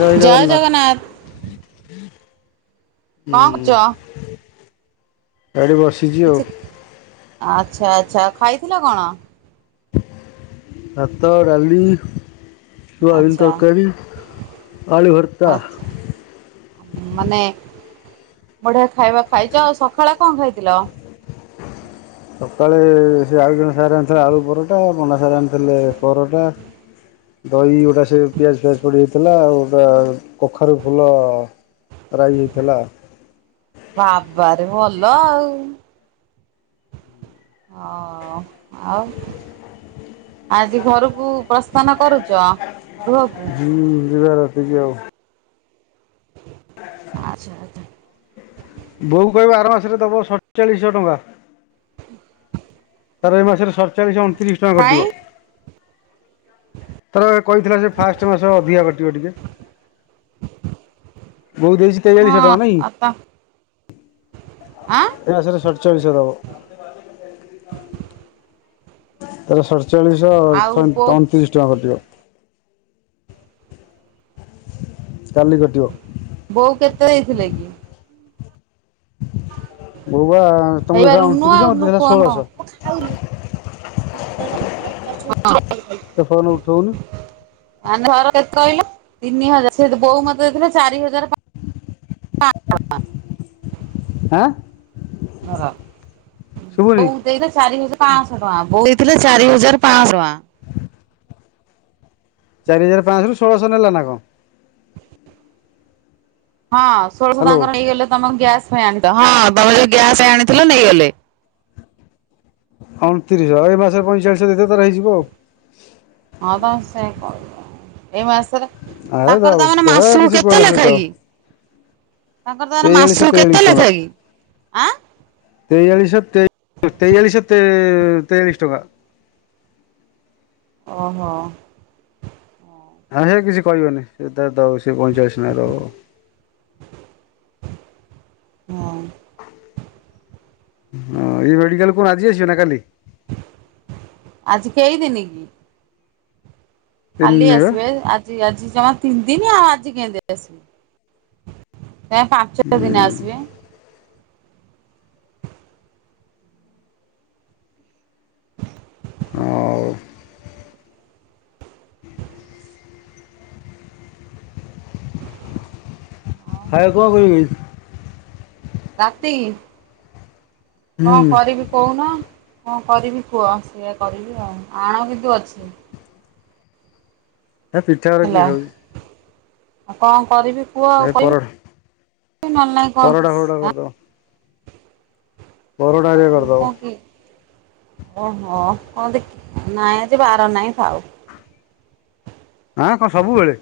ଜୟ ଜଗନ୍ନାଥ। କଅଁ କରୁଚ? ଏଡ଼େ ବସି ଛି। ଆଚ୍ଛା ଆଚ୍ଛା ଖାଇଥିଲ କଣ? ଭାତ, ଡାଲି ସୋୟାବିନ୍‌ ଆଚ୍ଛା ତରକାରି, ଆଳୁ ଭର୍ତା। ଆଚ୍ଛା ମାନେ ବଢିଆ ଖାଇବା ଖାଇଛ। ଆଉ ସକାଳେ କଣ ଖାଇଥିଲ? ସକାଳେ ସେ ଆଉ ଜଣେ ସାରେ ଆଣିଥିଲେ ଆଳୁ ପରଟା ପଣ୍ଡା ସାରେ ଆଣିଥିଲେ ପରଟା ଦହି ଗୋଡା ସେ ପିଆଜ ଫିଆଜ ପଡ଼ିହେଇଥିଲା ଆଉ ଗୋଟା କଖାରୁ ଫୁଲ ରାଇ ହେଇଥିଲା। ବାବାରେ ଭଲ ଆଉ। ଅ ଆଉ। ଆଜି ଘରକୁ ପ୍ରସ୍ଥାନ କରୁଚ? ହୁଁ ଯିବା ରାତିକି ଆଉ। ଆଚ୍ଛା ଆଚ୍ଛା ବୋଉକୁ କହିବୁ ଆର ମାସରେ ଦବ ସତଚାଳିଶହ ଟଙ୍କା। [inaudible] ତାପରେ ଏଇ ମାସରେ ସତଚାଳିଶହ ଅଣତିରିଶ ଟଙ୍କା କଟିବ। କାଇଁ ତାପରେ କହିଥିଲା ସେ ଫାଷ୍ଟ ମାସ ଅଧିକା କଟିବ ଟିକେ। ବୋଉ ଦେଇଚି ହଁ [unintelligible] ଆଁ ଏ ମାସରେ ସଡଚାଳିଶଶହ ଦବ। ତାର ସତଚାଳିଶଶହ ଆଉ ଅଣତିରିଶ ବୋଉ ଟଙ୍କା କଟିବ। କାଲି କଟିବ। ବୋଉ କେତେ ଦେଇଥିଲେ କି? ବୋଉବା ତମକୁ ଏଇ ବା ଦେଇଥିଲା ରୁନୁ ଅଣତିରିଶ ଆଉ ମୋତେ ରୁନୁ ଦେଇଥିଲା ଫୋନ। ଷୋଳଶହ [unintelligible] ତୋ ଫୋନ ଉଠଉନି। କାହ୍ନୁଆ ଘର କେତେ କହିଲ ତିନି ହଜାର। ସେ ବୋଉ ମତେ ଦେଇଥିଲେ ଚାରି ହଜାର ପା ଆଁ [unintelligible] ଶୁଭୁନି ଦେଇଥିଲେ ଚାରି ହଜାର ପାଶହ ଟଙ୍କା। ବୋଉ ଦେଇଥିଲେ ଚାରି ହଜାର ପାଶହ ଟଙ୍କା। ଚାରି ହଜାର ପାଆଁଶରୁ ଷୋଳଶହ ନେଲା ନା କଣ? [unintelligible] ହଁ ଷୋଳଶହ ହ୍ୟାଲୋ ତାଙ୍କର ନେଇଗଲେ ତମ କଣ ଗ୍ୟାସ ପାଇଁ ଆଣିଥିଲ। ହଁ ତମେ ଯୋଉ ଗ୍ୟାସ ଆଣିଥିଲ ନେଇଗଲେ। ଅଣତିରିଶହ ଏ ମାସରେ ପଇଁଚାଳିଶହ ଦେଇ ଦେଲେ ତାର ହେଇଯିବ ଆଉ। ହଁ ପା ସେ [unintelligible] ଏଇ ମାସରେ ଆରେ ତାଙ୍କର ଦଉ ତା ମାନେ ହେ ମାସକୁ କିଛି କେତେ କୁହନା ସେ ଲେଖାଏ ଦଉ କି? ତାଙ୍କର ତା ମାନେ ତେୟାଳିଶଶହ ମାସକୁ ତେୟାଳିଶ କେତେ ଲେଖା କି? ଆଁ ତେୟାଳିଶହ ତେ ତେୟାଳିଶହ ତେ ତେୟାଳିଶି ଟଙ୍କା। ଓହୋ। ହଁ ହେ କିଛି କହିବନି। ସେ ତାର ଦଉ ସେ ପଇଁଚାଳିଶି ନଖେ ଦବ ଆଉ। ହଉ। ହଁ ଇଏ ମେଡିକାଲ ରୁ କଣ ଆଜି ଆସିବ ନା କାଲି? ଆଜି କେଇଦିନି କି? ତିନି କାଲି ଦିନ ବା ଆସିବେ। ଆଜି ଆଜି ଜମା ତିନିଦିନି ଆଉ ଆଜି କେମିତି ଆସିବେ। ଯାଇକି ପାଞ୍ଚ ଦିନେ ହୁଁ ଆସିବେ। ହଉ। [unintelligible] [unintelligible] ରାତି, ହୁଁ କଣ କରିବି କହୁନ। କଣ କରିବି କୁହ ସେୟଆ କରିବି ଆଉ। ଆଣ କିନ୍ତୁ ଅଛି। ହେ ପିଠା ଗୁରା ହେଲା। କିଏ ଖାଉଚି। ଆଉ କଣ କରିବି? କୁହ ଆଉ ଏ ପରଟା କହିବି ନହେଲେ ନାଇଁ କଣ ପରଟା ଫରଟା ଆଁ। କରିଦବ ପରଟା ହେରିକା ଆଉ କରିଦବ [unintelligible] ଓହୋ। କଣ ଦେଖ ନାଇଁ ଆଜି ବାର ନାହିଁ ଥାଉ। ଆଁ କଣ ସବୁବେଳେ?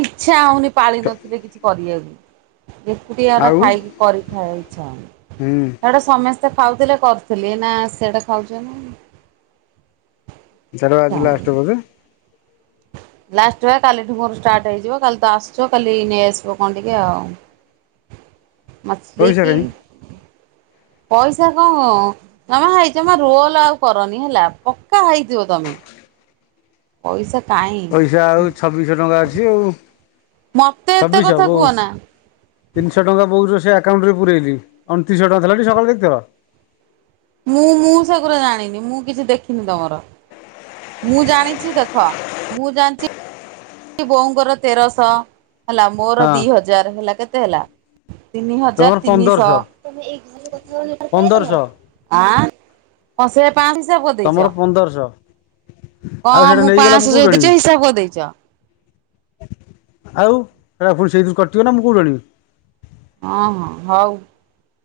ଇଚ୍ଛା ହଉନି ପାଳି ନଥିଲେ କିଛି କରିବାକୁ। ଏକୁଟିଆ ଟା ଆଉ ଖାଇକି କରିକି ଖାଇବାକୁ ଇଚ୍ଛା ହଉନି। ହୁଁ ହେ ଗୋଟେ ସମେସ୍ ସ୍ତେ ଖାଉଥିଲେ କରୁଥିଲି। ଏଇନା ସିଆଡେ ଖାଉଛନ୍ତି। [unintelligible] ଇଚ୍ଛା ଆଜିି ହଉନି। ଲାଷ୍ଟ ବୋଧେ? ଲାଷ୍ଟ ବା କାଲିଠୁ ମୋର ଷ୍ଟାର୍ଟ ହେଇଯିବ। କାଲି ତ ଆସୁଚ କାଲି ନେଇ ଆସିବ କଣ ଟିକେ ଆଉ। ମଛଲି ପଇସା କି କାଇଁ ପଇସା କଣ ତମେ ହେଇ ଜମା ରୋଲ ଆଉ କରନି ହେଲା। ପକ୍କା ହୋଇଥିବ ତମେ। ପଇସା କାଇଁ। ପଇସା ଆଉ ଛବିଶହ ଟଙ୍କା ଅଛି ଆଉ ମତେ ଏତେ ଛବିଶହ କଥା ବୋଉ କୁହନା। ତିନିଶହ ଟଙ୍କା ବୋଉର ସେ ଆକାଉଣ୍ଟରେ ପୁରଇଲି ଅଣତିରିଶହ ଟଙ୍କା ଥିଲାଟି ସକାଳେ ଦେଖିଥିଲ। ମୁଁ ମୁଁ ସେଗୁରା ଜାଣିନି ମୁଁ କିଛି ଦେଖିନି ତମର। ମୁଁ ଜାଣିଚି ଦେଖ ମୁଁ ଜାଣିଚି ବୋଉଙ୍କର ତେରଶହ ହେଲା ମୋର ହଁ ଦିଇ ହଜାର ହେଲା କେତେ ହେଲା? ତିନି ହଜାର ତମର ତିନିଶହ। ପନ୍ଦରଶହ ପନ୍ଦରଶହ ଆଁ ପାଞ୍ଚ ହିସାବ କରିଦେଇଛ ତମର ପନ୍ଦରଶଅ କଣ ମୁଁ ପାଆଁଶଅ ଯୋଉ ଦେଇଚି ହିସାବ କରିଦେଇଚ। ଆଉ [unintelligible] ମୁଁ କୋଉଠୁ ଆଣିବି। ହଁ ହଁ ହଉ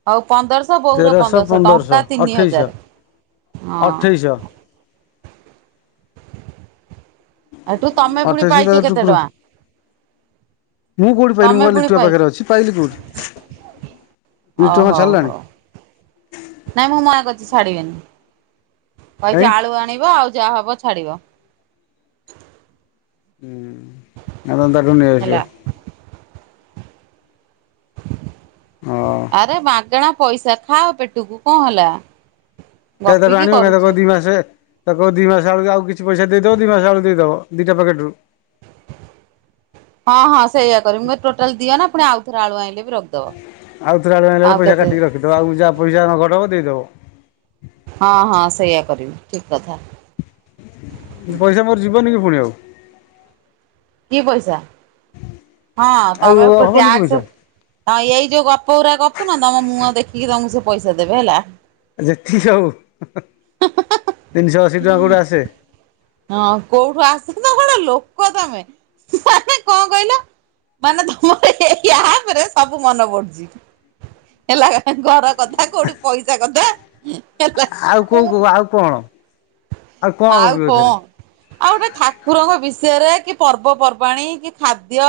ହଉ ପନ୍ଦରଶ ଶ ବୋଉର ତେରଶହ ପନ୍ଦରଶହ ଟଙ୍କା ତିନି ଅଠେଇଶହ ହଜାର ହଁ। ଅଠେଇଶହ [unintelligible] ଅଠେଇଶି ପାଇଛ ତାପରେ କେତେ ଟୁକୁର ଟଙ୍କା ମୁଁ କଉଠୁ ପାଇଲିି ତମେ ମୁଁ ପୁଣି ଲିଟୁଆ ପାଇଛ ପାଖରେ ଅଛି। ପାଇଲି କୋଉଠି। ଓ ଲିଟୁଆ କଣ ହଉ ଛାଡ଼ିଲାଣି ହଉ ନାଇଁ ମୁଁ ମାଆ କତିକି ଛାଡିବନି। କହିଚି କାଇଁ ଆଳୁ ଆଣିବ ଆଉ ଯାହା ହବ ଛାଡିବ। ହୁଁ [unintelligible] ହେଲା ନେଇଆସିବ। ହଁ ଆରେ ମାଗେଣା ପଇସା ଖାଅ ପେଟକୁ କଅଁ ହେଲା। [unintelligible] ଦି ଗପିକି କରୁଛେ ମାସେ ତାକୁ କହିବ ଦିଇ ମାସ ଆଳକୁ ଆଉ କିଛି ପଇସା ଦେଇଦବ ଦି ମାସ ଆଳୁ ଦେଇଦବ ଦିଟା ପାକେଟ୍ ରୁ। ହଁ ହଁ ସେଇଆ କରିବି ମୁଁ କହିବି ଟୋଟାଲ୍ ଦିଅନା ପୁଣି ଆଉଥରେ ଆଳୁ ଆଣିଲେ ବି ରଖିଦବ। ଆଉ ଥରେ ଅଳୁ ଆଇଁଲା ବଳୁ ଆଉ ପଇସା କେତେ କାଟିକି ରଖିଦବ ଆଉ ଯହା ପଇସା [unintelligible] ଦେଇଦେବ। ହଁ ହଁ ସେଇଆ କରିବି ଠିକ୍ କଥା। ପଇସା ମୋର ଯିବନି କି ଫୁଣି ଆଉ। ଦି ପଇସା ହଁ ଆଉ [unintelligible] ହବନି କି ଟ୍ୟାକ୍ସ ପଇସା ହଁ ଏଇ ଯୋଉ ଗପ ଗୁୁରା ଗପୁ ନା ତମ ମୁଅଁ ଦେଖିକି ତମକୁ ସେ ପଇସା ଦେବେ ହେଲା। ଜେଠି ହଉ ତିନିଶହ ଅଶୀ ଟଙ୍କା କୋଉଠୁ ଆସେ? ହଁ କୋଉଠୁ ଆସେ ନା କଣ ଲୋକ ତମେ ମାନେ କଅଁ କହିଲ? ମାନେ ତମର ଏଇ ଆପ ରେ ସବୁ ମନ ପଡୁଚି। ହେଲା ଘର କଥା କୋଉଠି ପଇସା କଥା ହେଲା ଆଉ କୋଉ କୋଉ ଆଉ କଣ ଆଉ କଣ ଗପିବ ଏଥେରେ? ଆଉ ଗୋଟେ ଠାକୁରଙ୍କ ବିଷୟରେ କି ପର୍ବପର୍ବାଣୀ କି ଖାଦ୍ୟ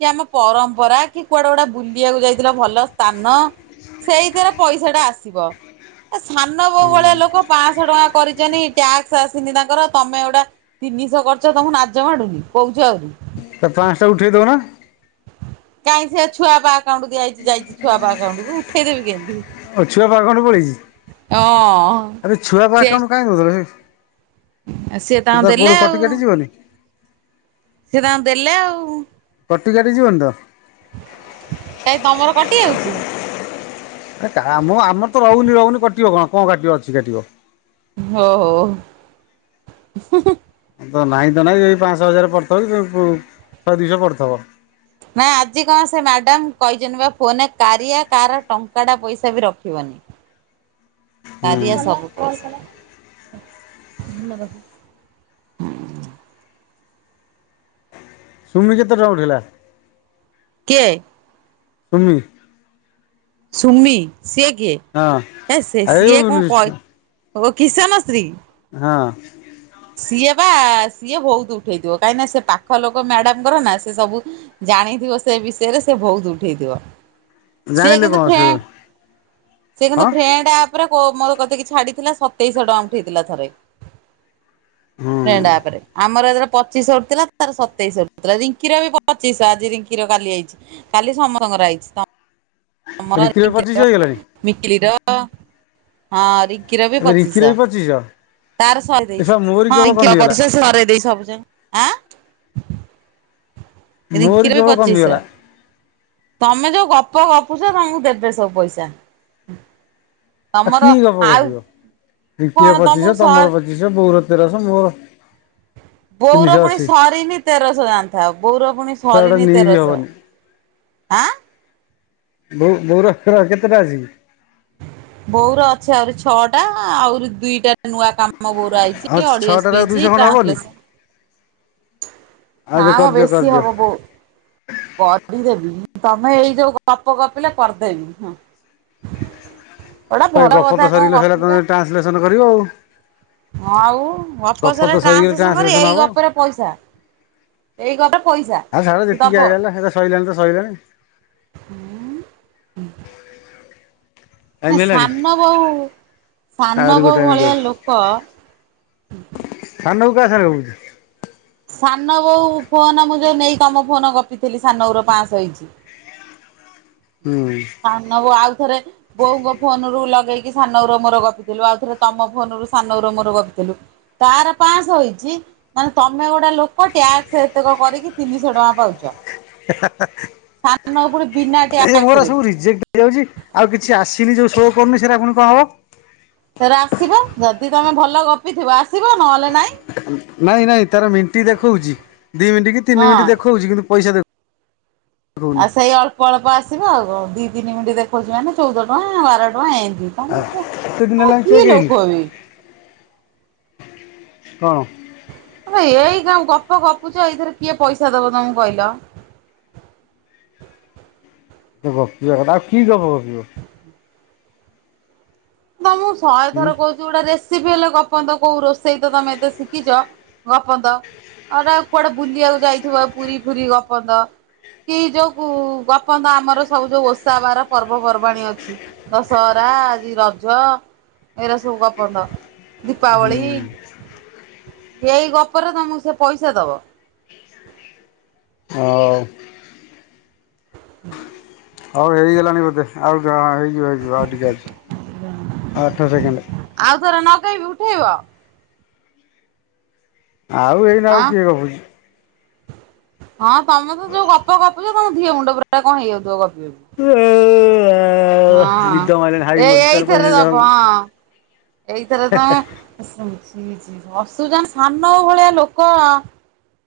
କି ଆମ ପରମ୍ପରା କି କୁଆଡା ଗୋଡେ ବୁଲିବାକୁ ଯାଇଥିଲ ଭଲ ସ୍ଥାନ। ସେଇଥିରେ ପଇସା ଟା ଆସିବ ଏ ସାନ ବୋଉ ଭଳିଆ ହୁଁ ଲୋକ ପାଆଁଶହ ଟଙ୍କା କରିଚନି। ଟ୍ୟାକ୍ସ ଆସିନି ତାଙ୍କର ତମେ ଗୋଟା ତିନିଶ କରି ଚ ତମକୁ ନାଜ ମାଡୁନି କହୁଚ ଆହୁରି। ତା ପାଆଁଶଟା ଉଠେଇ ଦଉ ନ। କାଇଁ ସେ ଛୁଆପା ଆକାଉଣ୍ଟ ଦିଆହେଇଚି ଯାଇଚି ଛୁଆପା ଆକାଉଣ୍ଟକୁ ଉେଇଦେବି କେମିତି। ଓ ଛୁଆପା ଆକାଉଣ୍ଟ ପଳେଇଚି ହଁ ଆରେ ଛୁଆପା ସେ ଆକାଉଣ୍ଟ କାଇଁ ଦଉଥଲ [unintelligible] ସିଏ ସେ ତାଙ୍କୁ ତ ଦେଲେ କୋଉଠି ଆଉ କଟି କାଟି ଯିବନି। ସିଏ ତାଙ୍କ ଦେଲେ ଆଉ। କଟି କାଟି ଯିବନି ତ କାଇଁ ତମର କଟି ଯାଉଚି। ଆ କା ମୁଁ ଆମର ତ ରହୁନି ରହୁନି କଟିବ କଣ କଣ କାଟିବ ଅଛି କାଟିବ। ହ ହୋ। ତ ନାହିଁ ତ ନାହିଁ ଏ ପାଆଶହ ହଜାର ପଡ଼ିଥିବ କି ଶହେ ଦୁଇଶହ ପଡ଼ିଥିବ। ନାଇଁ ଆଜି କଣ ସେ ମ୍ୟାଡ଼ାମ କହିଚନ୍ତି ବା ଫୋନରେ କାରିଆ କାର ଟଙ୍କାଟା ପଇସା ବି ରଖିବନି। ହୁଁ କାରିଆ ସବୁ [unintelligible] ସୁମି କେତେ ଟଙ୍କା ଉଠେଇଲା। କିଏ? ସୁମି। ସୁମି ସିଏ ହଁ ଗିଏ ସେ ଏଇ ସିଏ କଣ କଇ ଓ କିଶନ ସ୍ତ୍ରୀ ହଁ। ସିଏ ବା ସିଏ ବହୁତ ଉଠେଇଥିବ। କାହିଁକିନା ସେ ପାଖ ଲୋକ ମ୍ୟାଡାମଙ୍କର ନା ସେ ସବୁ ଜାଣିଥିବ ସେ ବିଷୟରେ ସେ ବହୁତ ଉଠେଇଥିବ। ସି ଜାଣିଲେ କିନ୍ତୁ କଣ ଫ୍ର ସେ ସେ କିନ୍ତୁ ହଁ ଫ୍ରେଣ୍ଡ ଅପ ରେ ମୋ କତିକି ଛାଡିଥିଲା ସତେଇଶହ ଟଙ୍କା ଉଠେଇଥିଲା ଥରେ। ହୁଁ ଫ୍ରେଣ୍ଡ୍ ଆପରେ। ଆମର ଜେତେଲେ ପଚିଶ ଉଠିଥିଲା। ତାର ସତେଇଶ ଉଠିଥିଲା ରିଙ୍କିର ବି ପଚିଶ ଆଜି ରିଙ୍କିର କାଲି ଆଇଛି। କାଲି ସମସ୍ତଙ୍କର ଆଇଛି ର ରିଙ୍କିର ପଚିଶ ର ହେଇଗଲାଣି ମିକିଲି ର। ହଁ ରିଙ୍କିର ବି ଏବେ ରିଙ୍କିର ବି ପଚିଶ। ତାର ସରି ଏ ଶଳା ମୋରି କେବଳ ଯାଇଛି ହଁ କମିଗଲା ସରେଇ ଦେଇଛି ସବୁଜା ଆଁ ମୋରି ରିଙ୍କିର ବି କେବଳ ପଚିଶ। କମିଗଲା ତମେ ଯୋଉ ଗପ ଗପୁଛ ତମକୁ ଦେବେ ସବୁ ପଇସା। ଆଉ ତମର କି ଗପ ଆଉ ଗପିବ କଣ ରିଙ୍କିର ତମକୁ ପଚିଶ ସ ତମର ପଚିଶହ ବୋଉର ତେରଶହ ମୋର ବୋଉର ତିନିଶହ ପୁଣି ଅଶୀ ସରିନି ତେରଶହ ଜାଣିଥା, ବୋଉର ପୁଣି ତା ଗୋଟେ ସରିନି ନେଇବି ତେରଶହ। ହବନି ଆଁ। ବୋ ବୋଉର କେ କେତେଟା ଅଛି କି? ବୋଉର ଅଛି ଆହୁରି ଛଅଟା ଆହୁରି ଦୁଇଟା। ନୂଆ କାମ ବୋଉ ର ଆଇଛି ଆଉ ଅଡିଓ ଛଅଟାରେ ସ୍ପିଚ ଦୁଇଶହ ଆଉ ଖଣ୍ଡେ ହବନି? ଟ୍ରାନ୍ସଲେସନ। ଆଉ ନା ଯେ କରିଦିଅ ବେଶି କରିଦିଅ। ହବ ବୋଉ କରିଦେବି ତମେ ଏଇ ଯୋଉ ଗପ ଗପିଲା କରିଦେବିଁ। ସେ ଗପ ତ ସରିଗଲେ ସରିଲା ତମେ ଟ୍ରାନ୍ସଲେସନ କରିବ ଆଉ। ହଁ ଆଉ ଗପ ତ ସରିଗଲେ ଟ୍ରାନ୍ସଲେସନ କରିବେ ଟ୍ରାନ୍ସଲେସନ୍ ଏଇ ହବ। ଗପରେ ପଇସା। ଏଇ ଗଟେ ପଇସା। ଆଁ ଛାଡ ଯେତିକି ଆଇଲା ଆଇଲା ସେ ସଇଲାଣି ତ ସଇଲାଣି। ହଁ ହ। ଏ ଟାଇମ୍ ହେଲାଣି। ସାନ ବହୁୂ ସାନ ଆହୁରି ବହୁ ଗୋଟାଏ ଭଳିଆ ଲୋକ। ସାନ ବୋଉ କା ସଙ୍ଗରେ ଗପୁଛି। ସାନ ବୋଉ ଫୋନ ମୁଁ ଯୋଉ ନେଇ ତମ ଫୋନ ଗପିଥିଲି ସାନୋ ବୋଉର ପାଂସହ ହେଇଛି। ହୁଁ। ସାନ ବଉ ଆଉଥରେ ବୋଉଙ୍କ ଫୋନ ରୁ ଲଗେଇକି ସାନ ବୋଉ ର ମୋର ଗପିଥିଲୁ, ଆଉ ଥରେ ତମ ଫନ ରୁ ସାନ ବୋଉର ମୋର ଗପିଥିଲୁ। ତାର ପାଂଶହ ହେଇଛି। ମାନେ ତମେ ଗୋଟେ ଲୋକ ଟ୍ୟାକ୍ସ ଏତେକ କରିକି ତିନିଶହ ଟଙ୍କା ପାଉଛ। ହେ ହେ ସାନ ବୋଉ ପୁଣି ବିନା ହେ ଏ ଟ୍ୟାକ୍ସ ମୋର ରେ। ସବୁ ରିଜେକ୍ଟ ହେଇଯାଉଛି, ଆଉ କିଛି ଆସିନି ଯୋଉ ଶୋ କରୁନି ସେରା ପୁଣି କଣ ହବ। ଫେରେ ଆସିବ, ଯଦି ତମେ ଭଲ ଗପିଥିବ ଆସିବ ନହେଲେ ନାଇଁ। ନାଇଁ ନାଇଁ ତାର ମିଣ୍ଟ ଦେଖଉଛି, ଦି ମିନିଟ୍ କି ତିନି ହଁ। ମିନିଟ ଦେଖଉଛି କିନ୍ତୁ ପଇସା ଦେଖ୍ ଆଉ ସେଇ ଅଳ୍ପ ଅଳ୍ପ ଆସିବ ଆଉ କ ଦି ତିନି ମିନିଟ ଦେଖଉଛି ମାନେ ଚଉଦ ଟଙ୍କା ବାର ଟଙ୍କା ଏମତି। ତମକୁ ଏତେ ଦିନ ତମେ ହେଲାଣି ଚେକ୍ କି ହେଇନି ଲୋକ ବେ କଣ ଏଇ କା ଗପ ଗପୁଛ ଏଇଥିରେ କିଏ ପଇସା ଦବ ତମକୁ କହିଲ। ଏ ଗପିବା କଥା ଆଉ କି ଗପ ଗପିବ। ମୁଁ ତମକୁ ଶହେ ହୁଁ। ଥର କହୁ କୋଉ ଉଟା ରେସିପି ହେଲେ ଗପନ୍ତ କୋଉ ରୋଷେଇ ତ ତମେ ଏତେ ଶିଖିଛ ଗପନ୍ତ। ଆଉଟ କୁଆଡେ ବୁଲିବାକୁ ଯାଇଥିବ ପୁରୀ ଫୁରୀ ଗପନ୍ତ। କି ଯୋଉ ଗପନ୍ତ ଆମର ସବୁ ଯୋଉ ଓଷା ବାର ପର୍ବପର୍ବାଣୀ ଅଛି। ଦଶହରା ଆଜି ରଜ ଜ ଏରା ସବୁ ଗପନ୍ତ ଦୀପାବଳି। ଏଇ ଗପରେ ତମକୁ ସେ ପଇସା ଦବ। ହଁ। [inaudible] ହଉ ହେଇଗଲାଣି ବୋଧେ ଆଉ ଡ ହେଇଯିବ ହେଇଯିବ ଆଉ ଟିକେ ଅଛି ଆଠ ସେକେଣ୍ଡ୍। ଆଉ ଥରେ ନଗେଇବୁ ଉଠେଇବ? ଆଉ ଏଇନା ଆଉ ଆଁ କିଏ ଗପୁଚି? ହଁ ତମେ ତ ଯୋଉ ଗପ ଗପୁଚ ଧିଅ ମୁଣ୍ଡ ପୁରା କଣ ହେଇଯାଉଥୁବ ଗପି ଗପି। ହଁ ନିଦ ମାଇଲାଣି ତାର ହାଇ ଏ ମାରୁଚି ତାର ଏଇଥରେ ପଛେ ଯା ଦବ ହଁ ଏଇଥରେ ତମେ ସୁ ଶୁଣିଚି ହସୁଚନ୍ ସାନଓଉ ଭଳିଆ ଲୋକ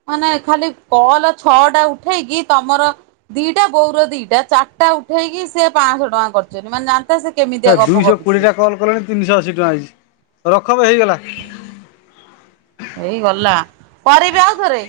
ହଁ ନାଇଁ ଖାଲି କଲ ଛଅଟା ଉଠେଇକି ତମର ଦିଟା ବୋଉର ଦିଟା ଚାରଟା ଉଠେଇକି ସିଏ ପାଁଶ ଟଙ୍କା କରିଚନ୍ତି ମାନେ ଜା ତେ ସେ କେମିତିଆ ଗପ ଗପିଥିବେ। ମୋର ଏଣି ତିନିଶ ଅଶୀ ଟଙ୍କା ହେଇଚି ରଖବେ ହେଇଗଲା। ହେଇ ଗଲା କରିବି ଆଉ ଥରେ?